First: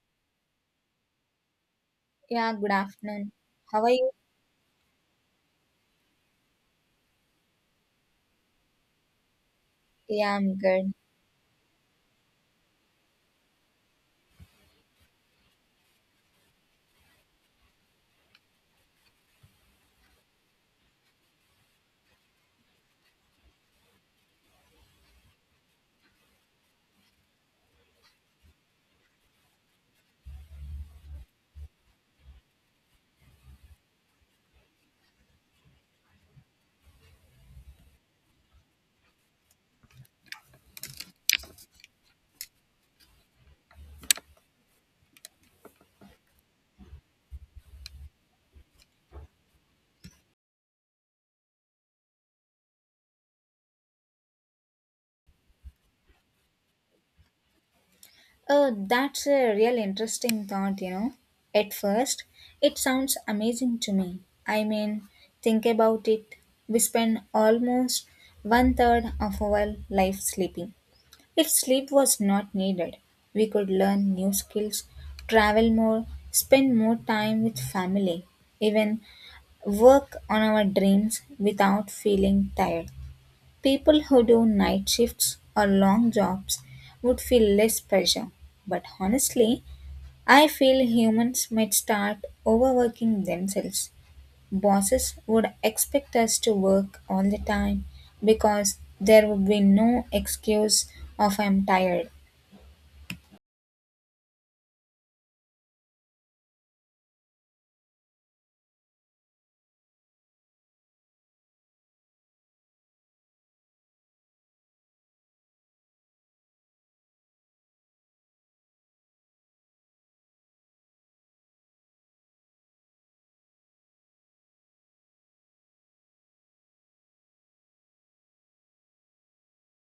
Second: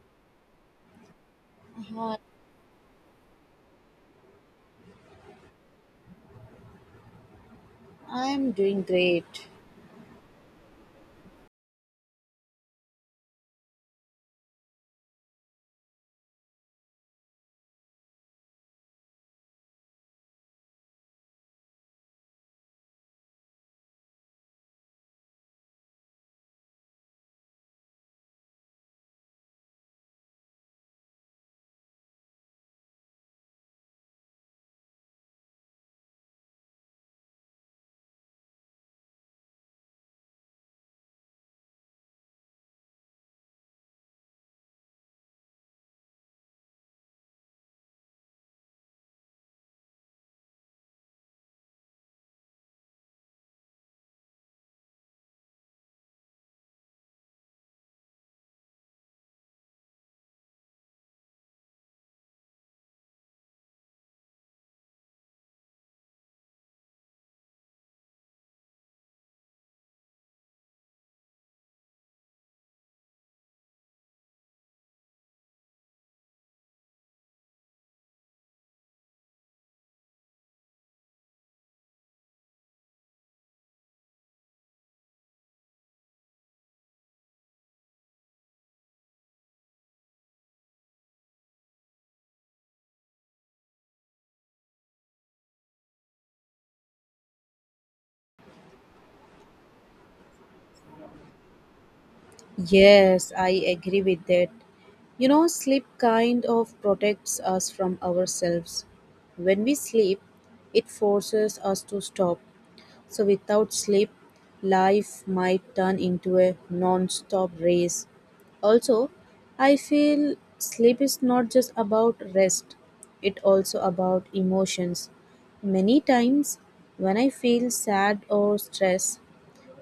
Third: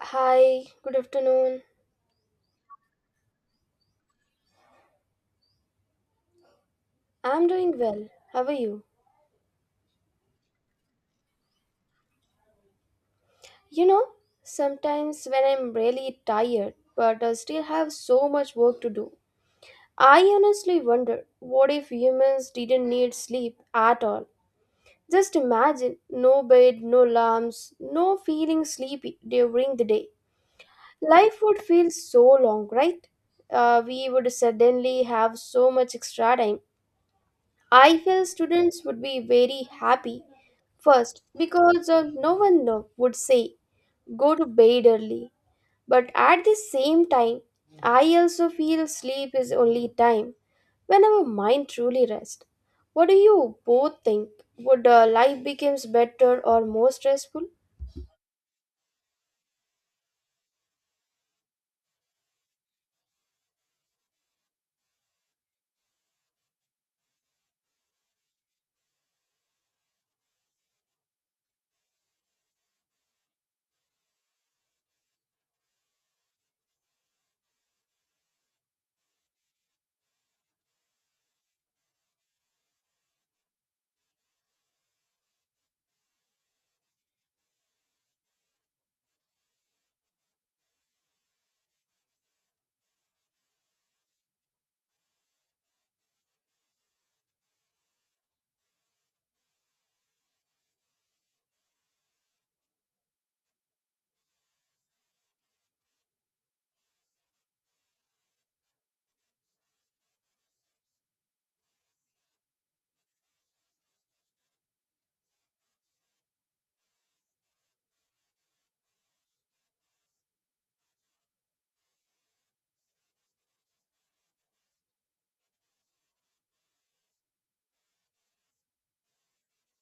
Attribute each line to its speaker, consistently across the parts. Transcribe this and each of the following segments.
Speaker 1: Hi, good afternoon.
Speaker 2: Uh,
Speaker 3: Yeah, good afternoon. How are you?
Speaker 1: I'm doing well. How are
Speaker 2: I'm
Speaker 1: you?
Speaker 2: doing great.
Speaker 3: Yeah, I'm good.
Speaker 1: You know, sometimes when I'm really tired, but I still have so much work to do, I honestly wonder what if humans didn't need sleep at all? Just imagine no bed, no alarms, no feeling sleepy during the day. Life would feel so long, right? We would suddenly have so much extra time. I feel students would be very happy. First, because no one would say go to bed early. But at the same time, I also feel sleep is only time when our mind truly rests. What do you both think? Would life becomes better or more stressful?
Speaker 3: Oh, that's a real interesting thought. At first, it sounds amazing to me. I mean, think about it. We spend almost one third of our life sleeping. If sleep was not needed, we could learn new skills, travel more, spend more time with family, even work on our dreams without feeling tired. People who do night shifts or long jobs would feel less pressure, but honestly, I feel humans might start overworking themselves. Bosses would expect us to work all the time because there would be no excuse of I'm tired.
Speaker 2: Yes, I agree with that. You know, sleep kind of protects us from ourselves. When we sleep, it forces us to stop. So, without sleep, life might turn into a non stop race. Also, I feel sleep is not just about rest, it also about emotions. Many times, when I feel sad or stressed,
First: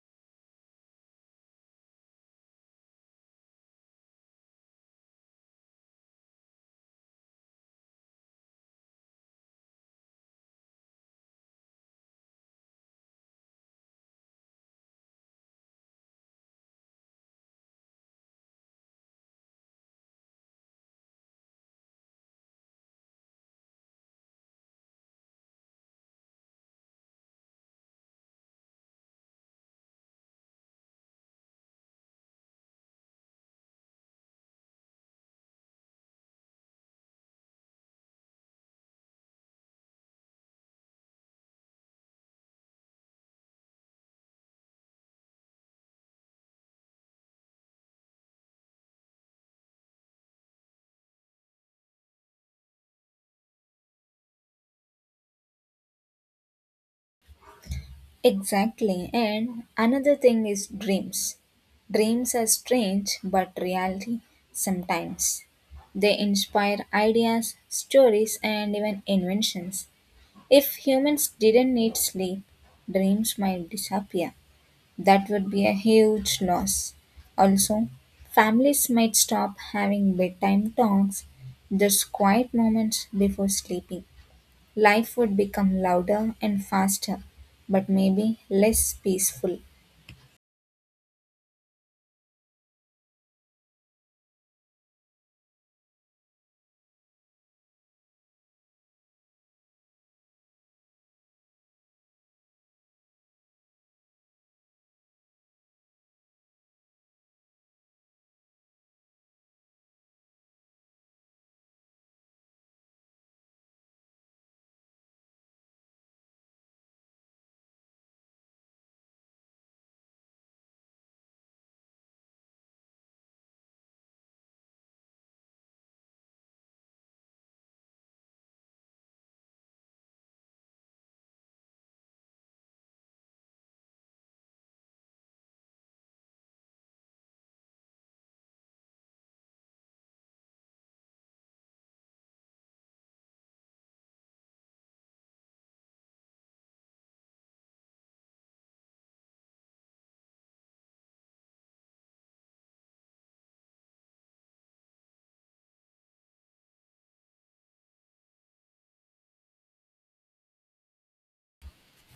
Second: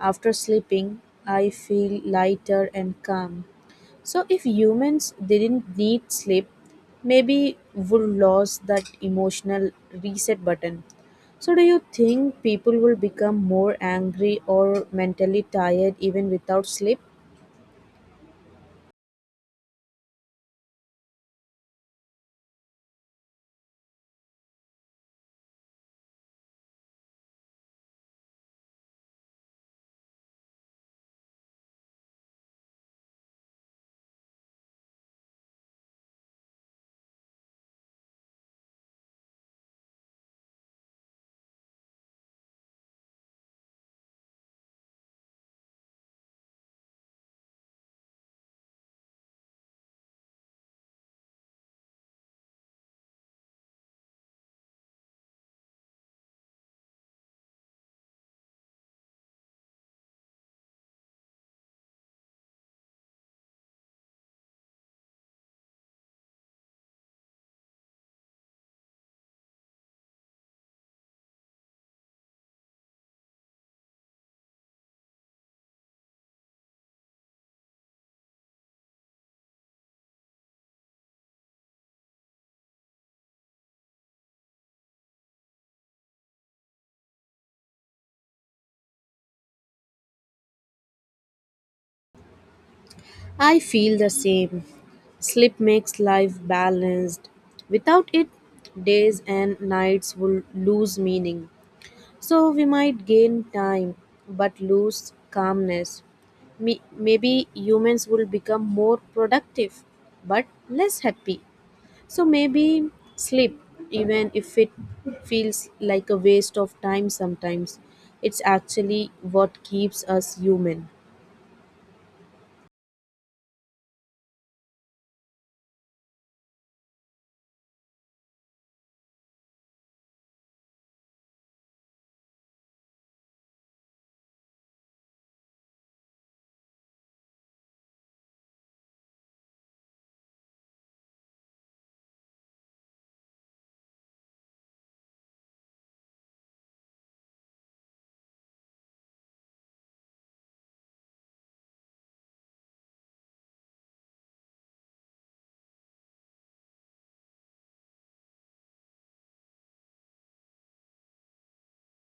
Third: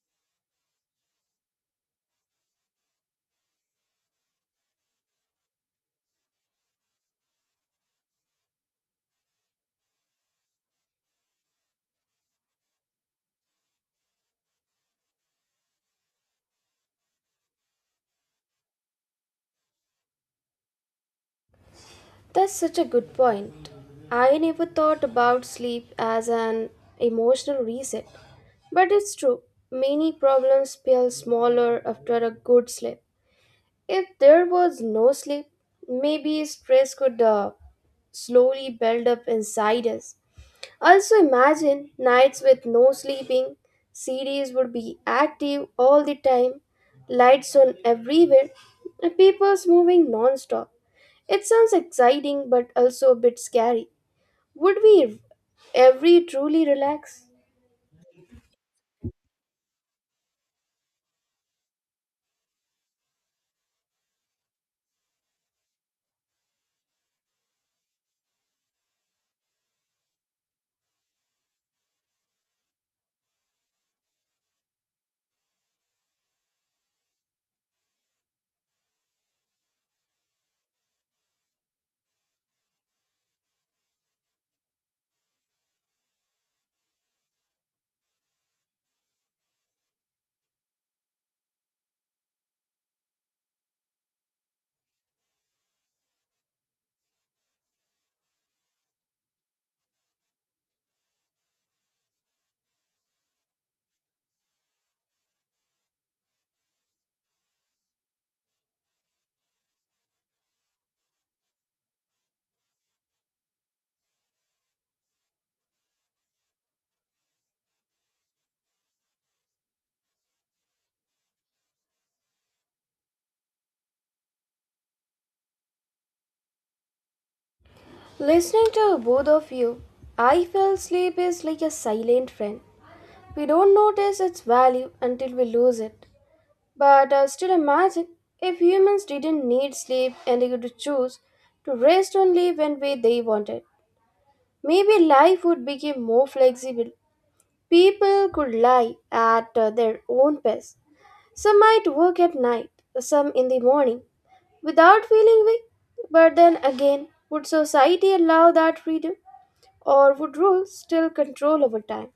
Speaker 2: after sleeping, I feel lighter and calm. So, if humans didn't need sleep, maybe would lose that emotional reset button. So, do you think people will become more angry or mentally tired even without sleep?
Speaker 1: That's such a good point. I never thought about sleep as an emotional reset. But it's true, many problems feel smaller after a good sleep. If there was no sleep, maybe stress could slowly build up inside us. Also, imagine nights with no sleeping, cities would be active all the time, lights on everywhere, and people's moving non stop. It sounds exciting but also a bit scary. Would we ever truly relax?
Speaker 3: Exactly. And another thing is dreams. Dreams are strange but reality sometimes. They inspire ideas, stories, and even inventions. If humans didn't need sleep, dreams might disappear. That would be a huge loss. Also, families might stop having bedtime talks, just quiet moments before sleeping. Life would become louder and faster, but maybe less peaceful.
Speaker 2: I feel the same. Sleep makes life balanced. Without it, days and nights will lose meaning. So, we might gain time but lose calmness. Maybe humans will become more productive but less happy. So maybe sleep, even if it feels like a waste of time sometimes, it's actually what keeps us human.
Speaker 1: Listening to both of you, I feel sleep is like a silent friend. We don't notice its value until we lose it. But still imagine if humans didn't need sleep and they could choose to rest only when they wanted. Maybe life would become more flexible. People could lie at their own pace. Some might work at night, some in the morning, without feeling weak. But then again, would society allow that freedom? Or would rules still control over time?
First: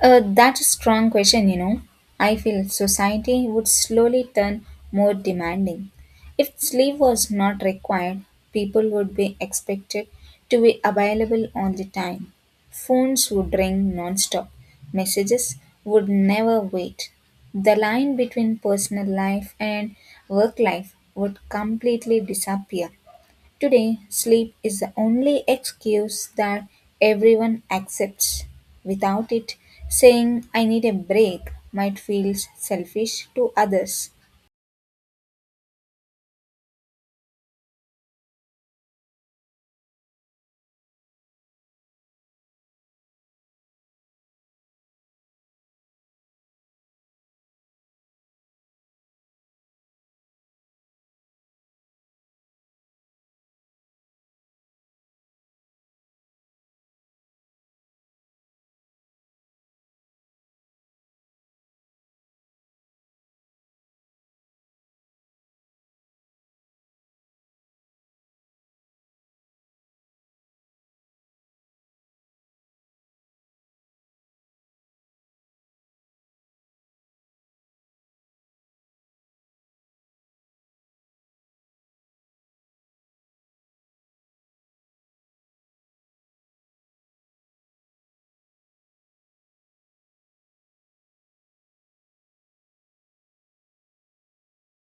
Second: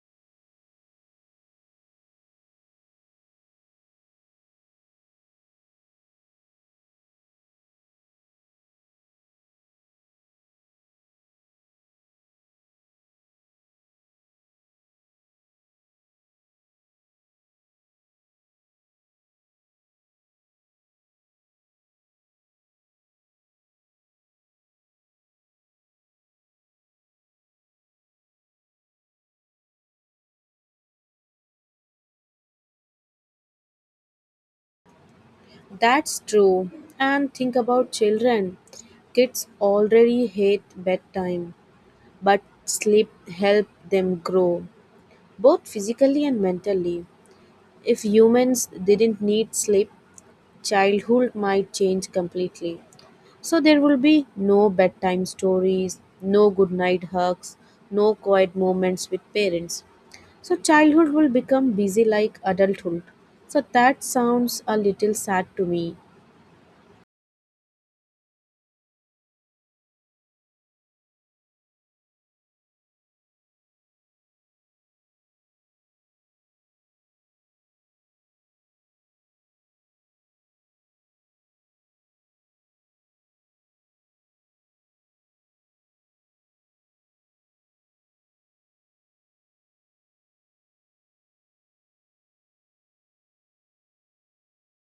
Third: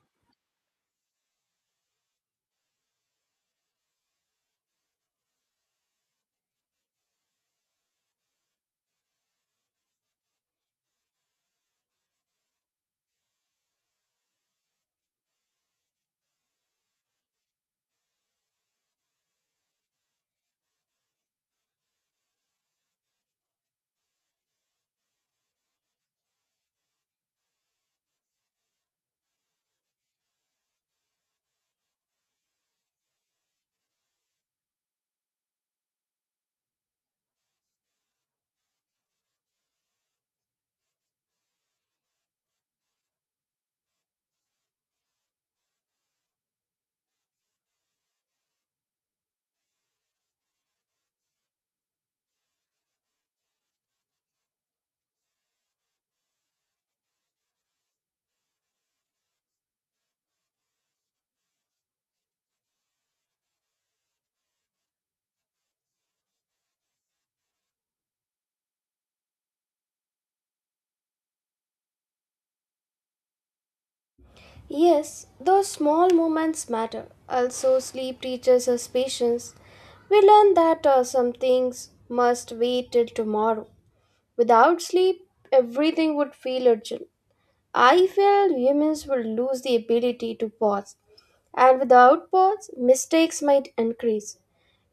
Speaker 3: That's a strong question. I feel society would slowly turn more demanding. If sleep was not required, people would be expected to be available all the time. Phones would ring non-stop. Messages would never wait. The line between personal life and work life would completely disappear. Today, sleep is the only excuse that everyone accepts. Without it, saying I need a break might feel selfish to others.
Speaker 2: That's true. And think about children. Kids already hate bedtime, but sleep helps them grow both physically and mentally. If humans didn't need sleep, childhood might change completely. So, there will be no bedtime stories, no good night hugs, no quiet moments with parents. So, childhood will become busy like adulthood. So that sounds a little sad to me.
Speaker 1: Yes, those small moments matter. Also, sleep teaches us patience. We learn that some things must wait till tomorrow. Without sleep, everything would feel urgent. I feel humans will lose the ability to pause, and without pause, mistakes might increase.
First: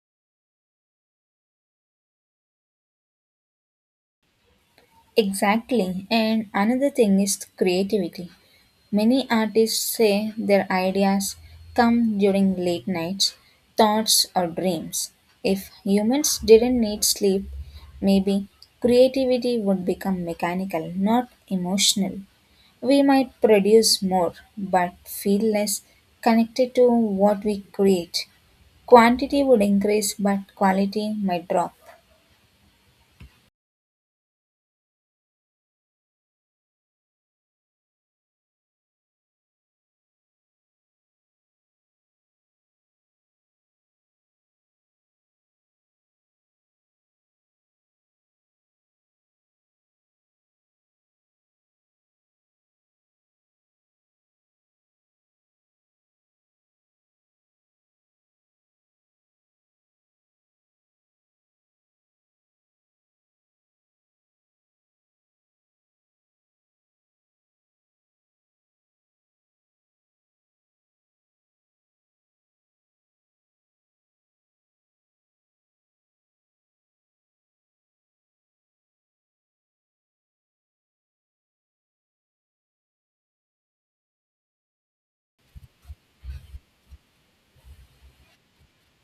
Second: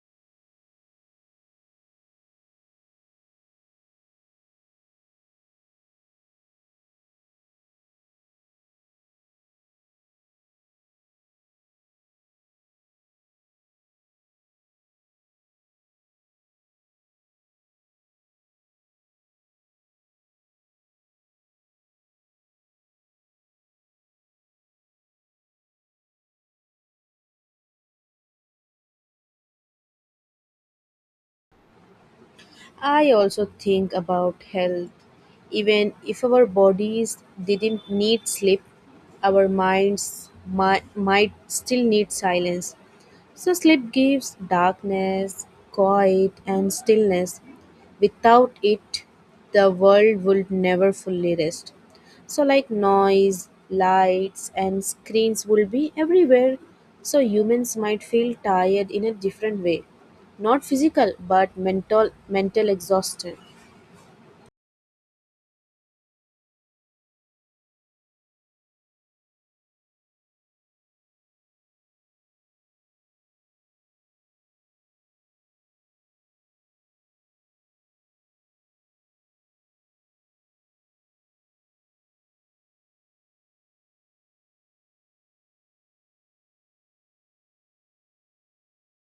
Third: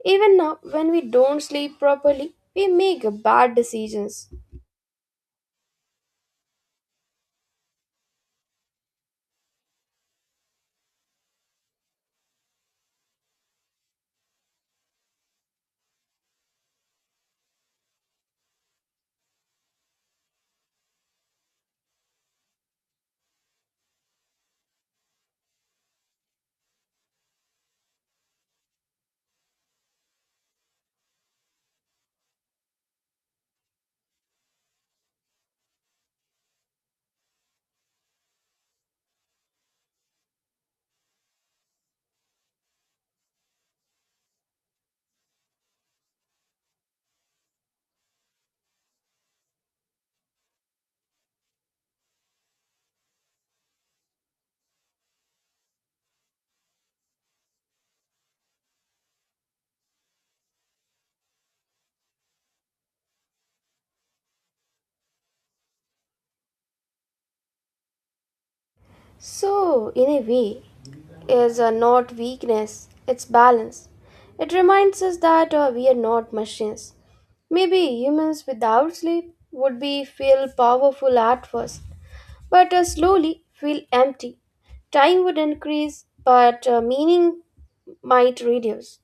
Speaker 1: Even now, when we don't sleep properly, we make bad decisions.
Speaker 3: Exactly. And another thing is creativity. Many artists say their ideas come during late nights, thoughts, or dreams. If humans didn't need sleep, maybe creativity would become mechanical, not emotional. We might produce more, but feel less connected to what we create. Quantity would increase, but quality might drop.
Speaker 2: I also think about health. Even if our bodies didn't need sleep, our minds might still need silence. So, sleep gives darkness, quiet, and stillness. Without it, the world would never fully rest. So, like noise, lights, and screens will be everywhere. So, humans might feel tired in a different way. Not physical, but mental, mental exhaustion.
Speaker 1: So, in a way, is not weakness, it's balance. It reminds us that we are not machines. Maybe humans without sleep would be feel powerful at first, but slowly feel empty. Time would increase, but meaning might reduce.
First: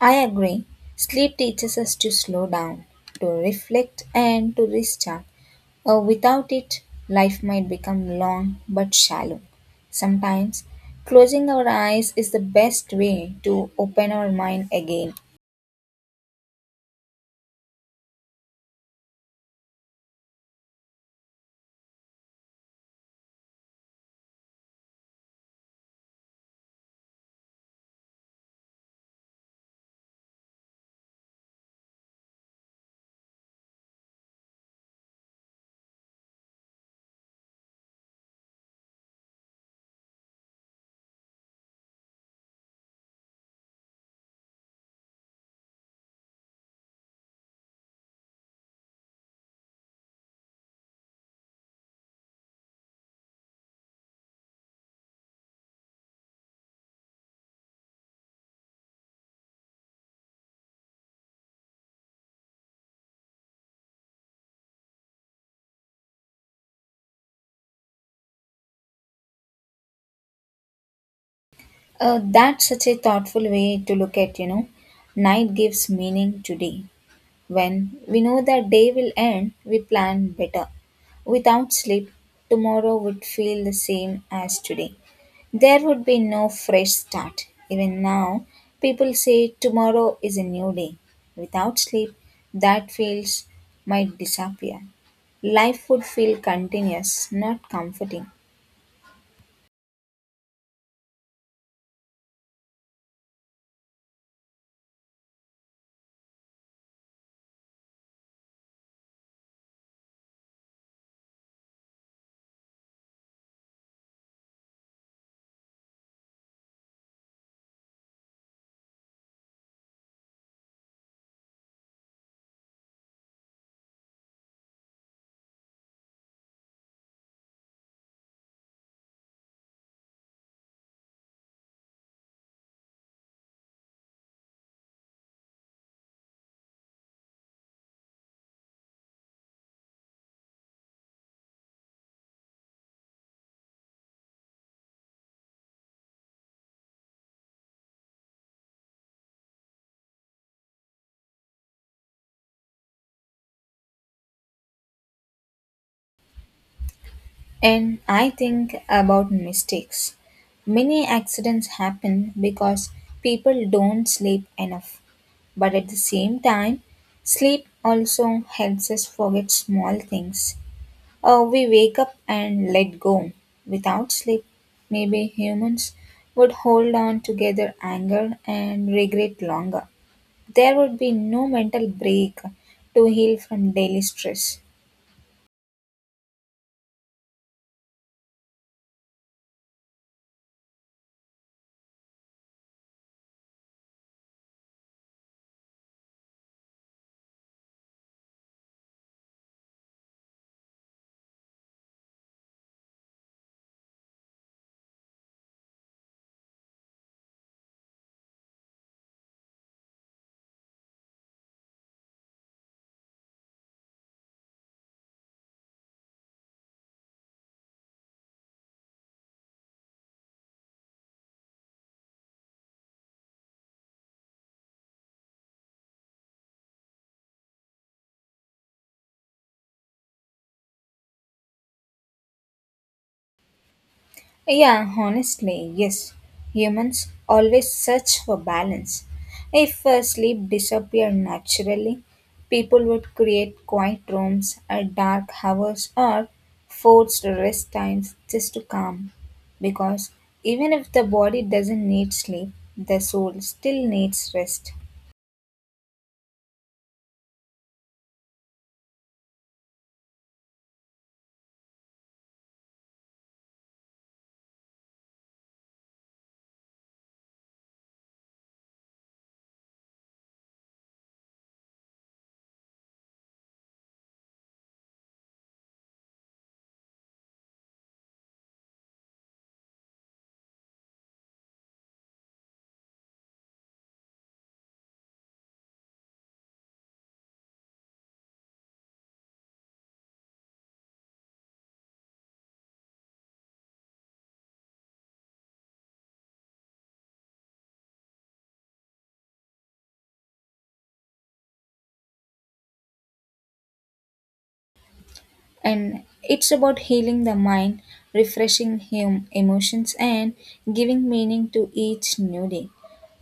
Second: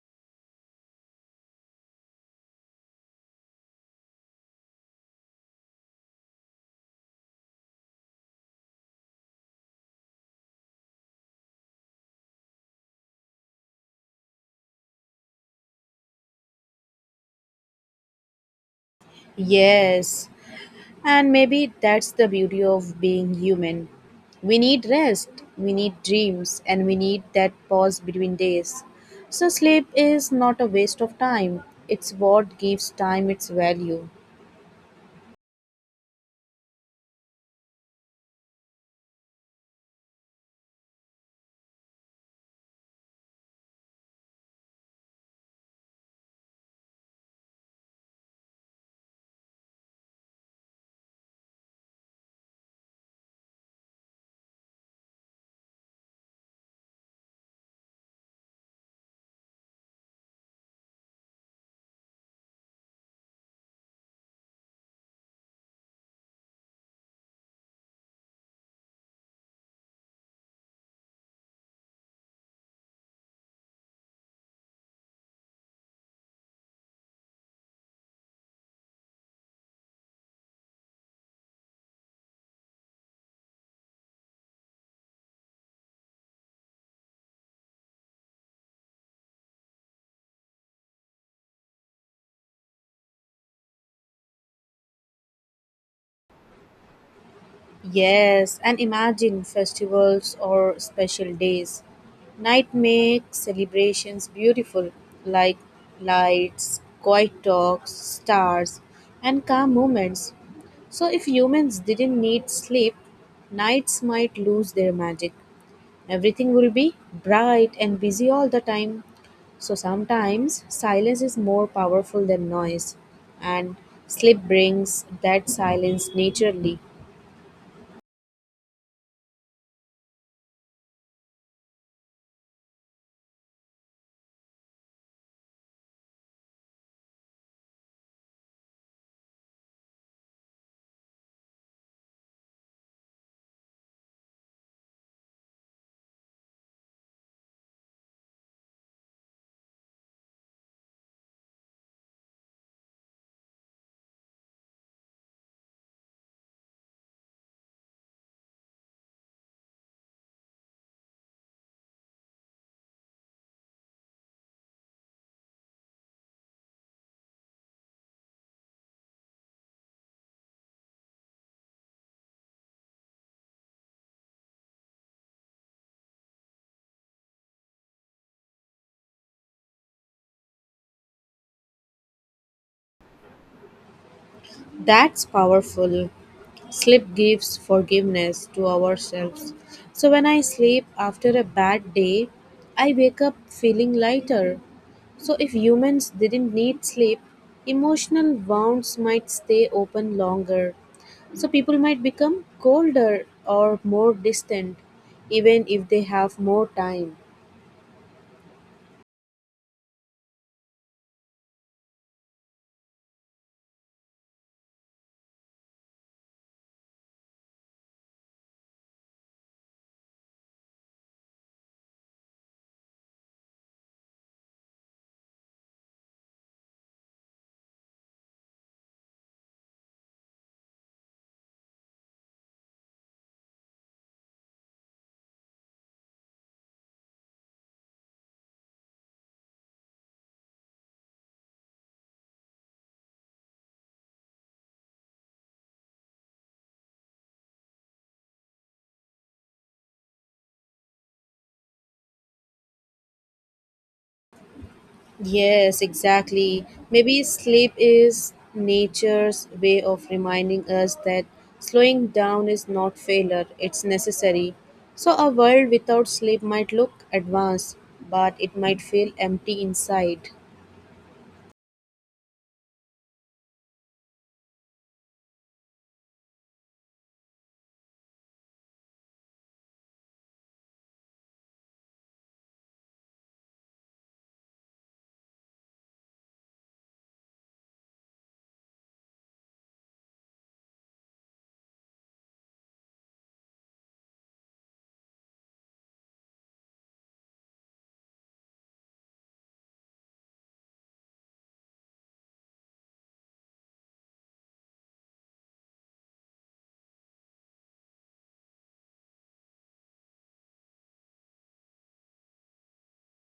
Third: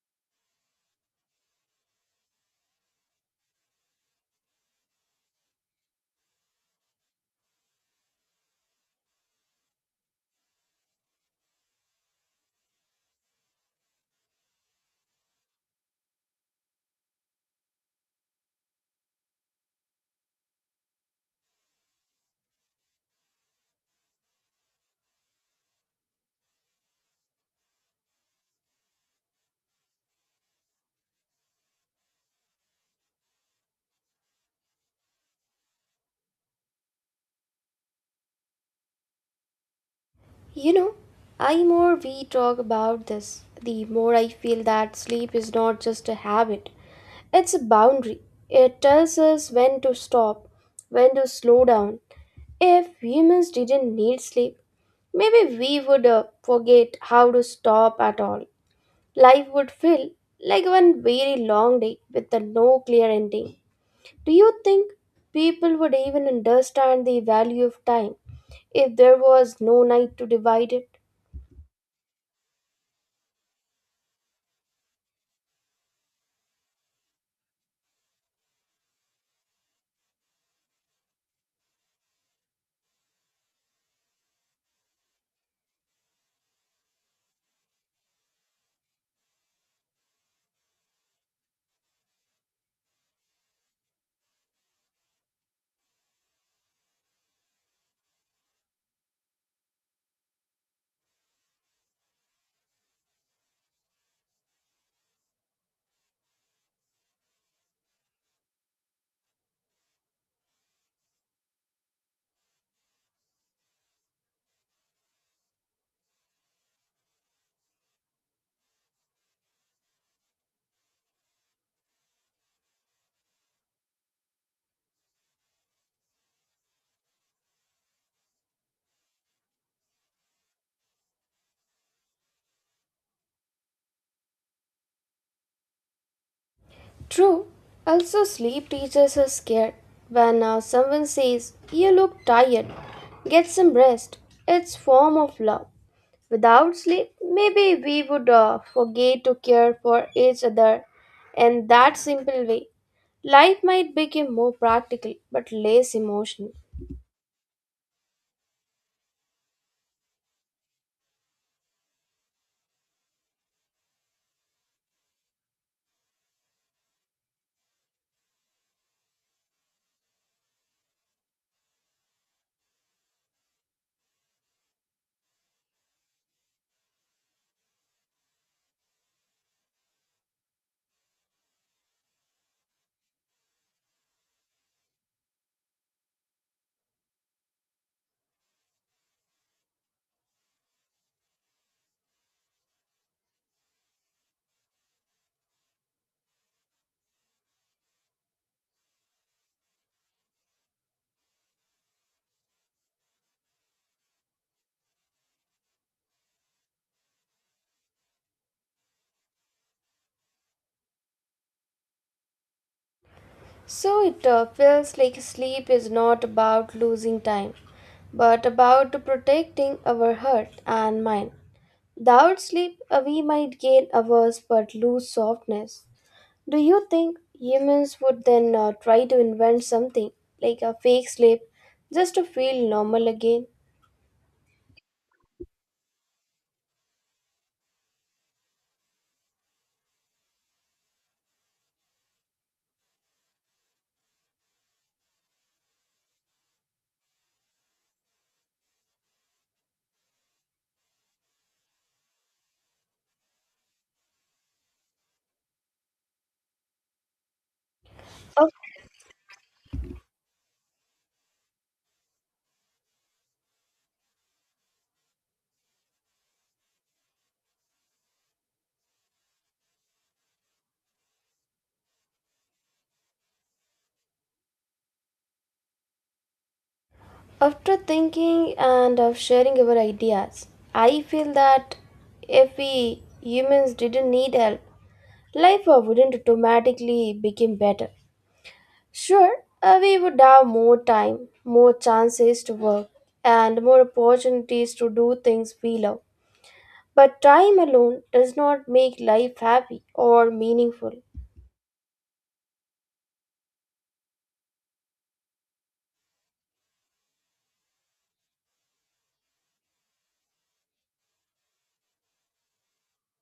Speaker 3: I agree. Sleep teaches us to slow down, to reflect, and to restart. Without it, life might become long but shallow. Sometimes, closing our eyes is the best way to open our mind again.
Speaker 2: Yes, and maybe that's the beauty of being human. We need rest, we need dreams, and we need that pause between days. So, sleep is not a waste of time, it's what gives time its value.
Speaker 1: You know, I more we talk about this, the more I feel that sleep is not just a habit. It's a boundary. It tells us when to stop, when to slow down. If humans didn't need sleep, maybe we would forget how to stop at all. Life would feel like one very long day with a no clear ending. Do you think people would even understand the value of time if there was no night to divide it?
Speaker 3: That's such a thoughtful way to look at. Night gives meaning to day. When we know that day will end, we plan better. Without sleep, tomorrow would feel the same as today. There would be no fresh start. Even now, people say tomorrow is a new day. Without sleep, that feels might disappear. Life would feel continuous, not comforting.
Speaker 2: Yes, and imagine festivals or special days. Night makes celebrations beautiful, like lights, quiet talks, stars, and calm moments. So, if humans didn't need sleep, nights might lose their magic. Everything will be bright and busy all the time. So, sometimes silence is more powerful than noise, and sleep brings that silence naturally.
Speaker 1: True. Also, sleep teaches us care. When someone says, "You look tired," get some rest. It's form of love. Without sleep, maybe we would forget to care for each other, and that simple way, life might become more practical but less emotional.
Speaker 3: And I think about mistakes. Many accidents happen because people don't sleep enough. But at the same time, sleep also helps us forget small things. Or we wake up and let go. Without sleep, maybe humans would hold on together anger and regret longer. There would be no mental break to heal from daily stress.
Speaker 2: That's powerful. Sleep gives forgiveness to ourselves. So when I sleep after a bad day, I wake up feeling lighter. So if humans didn't need sleep, emotional wounds might stay open longer. So people might become colder or more distant even if they have more time.
Speaker 1: So it feels like sleep is not about losing time, but about protecting our heart and mind. Without sleep, we might gain hours but lose softness. Do you think humans would then try to invent something like a fake sleep just to feel normal again?
Speaker 3: Yeah, honestly, yes. Humans always search for balance. If sleep disappeared naturally, people would create quiet rooms at dark hours or forced rest times just to calm. Because even if the body doesn't need sleep, the soul still needs rest.
Speaker 2: Yes, exactly. Maybe sleep is
Speaker 1: Or
Speaker 2: nature's way of reminding us that slowing down is not failure, it's necessary. So, a world without sleep might look advanced, but it might feel empty inside.
Speaker 1: after thinking and of sharing our ideas, I feel that if we humans didn't need help, life wouldn't automatically become better. Sure, we would have more time, more chances to work, and more opportunities to do things we love. But time alone does not make life happy or meaningful.
Speaker 3: And it's about healing the mind, refreshing him emotions, and giving meaning to each new day.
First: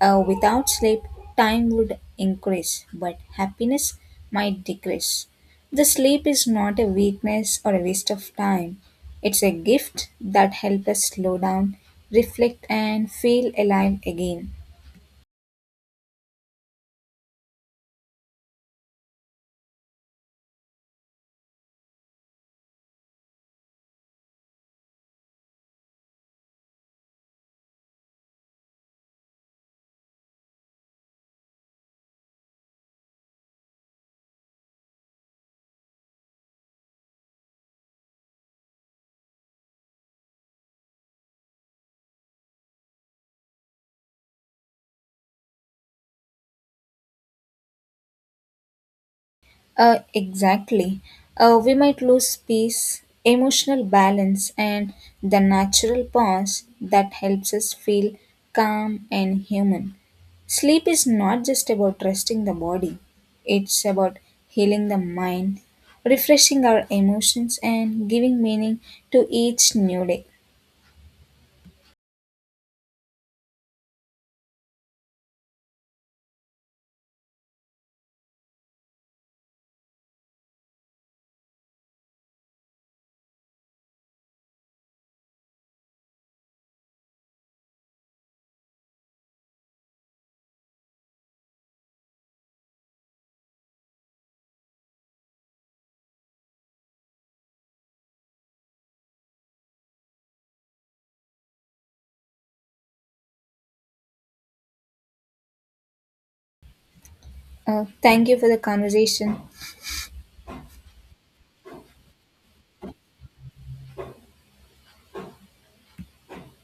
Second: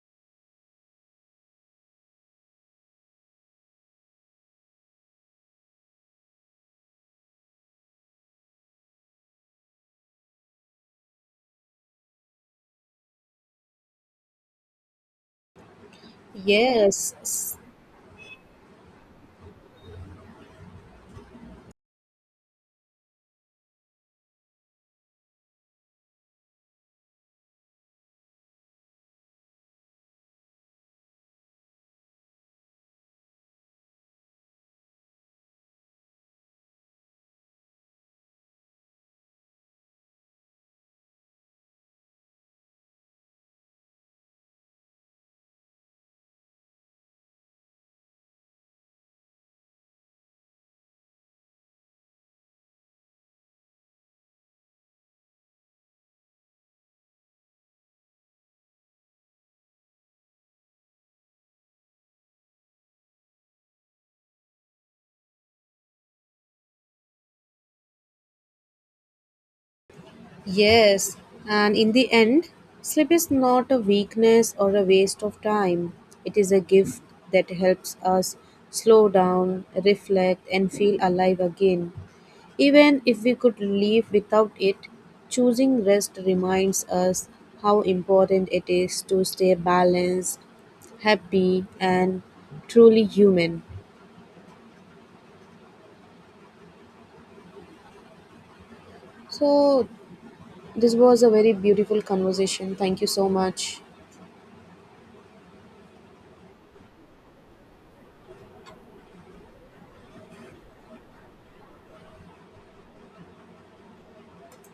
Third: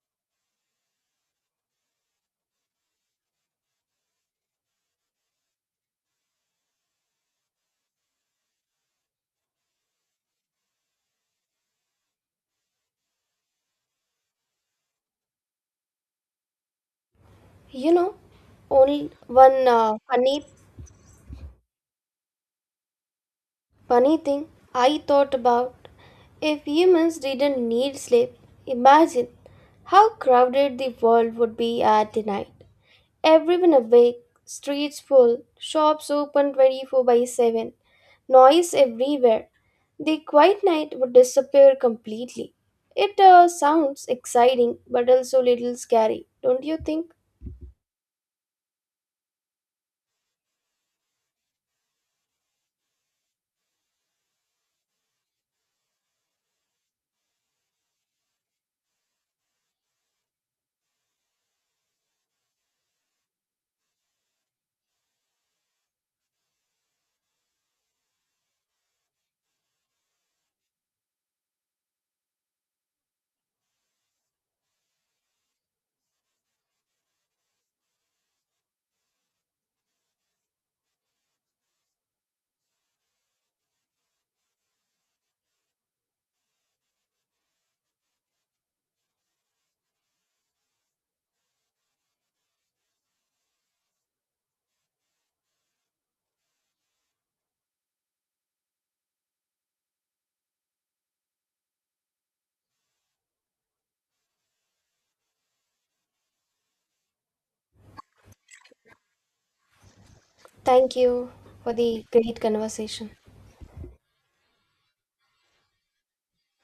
Speaker 3: Without sleep, time would increase, but happiness might decrease. The sleep is not a weakness or a waste of time. It's a gift that helps us slow down, reflect, and feel alive again.
Speaker 2: Yes, s-
Speaker 1: You know, only one funny thing I thought about, if humans didn't need sleep, imagine how crowded the world would be at the night. Everyone awake, streets full, shops open 24 by 7, noise everywhere. The quiet night would disappear completely. It sounds exciting but also little scary, don't you think?
Speaker 3: Exactly. We might lose peace, emotional balance, and the natural pause that helps us feel calm and human. Sleep is not just about resting the body, it's about healing the mind, refreshing our emotions, and giving meaning to each new day.
Speaker 2: yes. And in the end, sleep is not a weakness or a waste of time. It is a gift that helps us slow down, reflect, and feel alive again. Even if we could live without it, choosing rest reminds us how important it is to stay balanced, happy, and truly human. So, this was a very beautiful conversation. Thank you so much.
Speaker 3: Thank you for the conversation.
Speaker 1: Thank you for the great conversation.